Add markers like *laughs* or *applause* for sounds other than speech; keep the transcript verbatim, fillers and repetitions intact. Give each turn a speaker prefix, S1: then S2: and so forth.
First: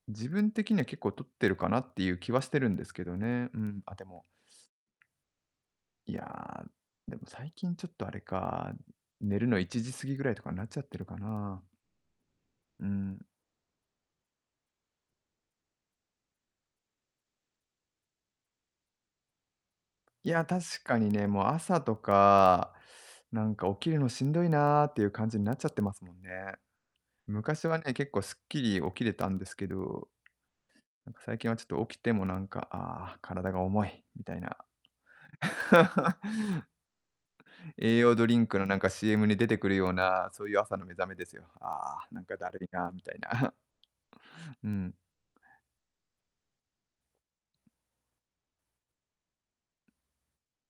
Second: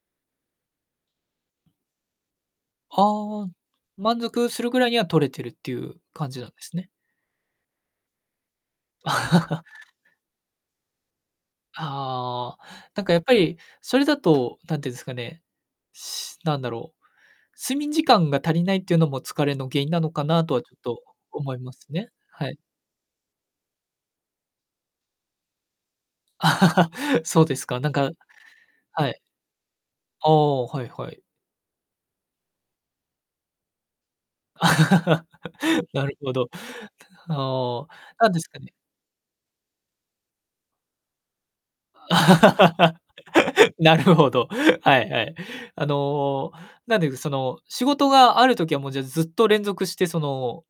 S1: 自分的には結構取ってるかなっていう気はしてるんですけ
S2: は
S1: ど
S2: あ
S1: ね。
S2: ん、
S1: うん、あ、で
S2: 満
S1: も
S2: 足するぐらいには取れてるっていう
S1: い
S2: 感じなんで
S1: や、
S2: すね。
S1: でも最近ちょっとあれか、寝るのいちじ過
S2: *laughs*
S1: ぎぐらいとかなっちゃってるかな。
S2: はあ。
S1: う
S2: なんか、や
S1: ん。
S2: っぱり、それだと、なんていうんですかね。しなんだろう。睡眠時間が足りないっていうのも疲れの原因なのか
S1: い
S2: な
S1: や、
S2: とはちょっ
S1: 確
S2: と
S1: かにね、も、
S2: 思いま
S1: 朝
S2: す
S1: と
S2: ね。はい。
S1: か、なんか、起きるのしんどいなっていう感じんなっちゃってますもんね。
S2: *laughs* そうです
S1: 昔は
S2: か。なん
S1: ね、結
S2: か
S1: 構スッキリ起き
S2: は
S1: れ
S2: い。
S1: たんですけど。
S2: ああ、はいは
S1: なんか、
S2: い。
S1: 最近はちょっと起きても、なんか、ああ、体が重い、みたいな。
S2: *laughs* なる
S1: *laughs*
S2: ほど。ては
S1: 栄養
S2: あ。
S1: ド
S2: なん
S1: リ
S2: です
S1: ンク
S2: か
S1: の、
S2: ね。
S1: なんか、CM に出てくるような、そういう朝の目覚めですよ。ああ、なんか、だるいなみたいな。
S2: *laughs* なるほど、
S1: *chuckles* うん。
S2: はいはい。あの、なんで、その、仕事がある時は、もう、じゃ、ずっと連続して、その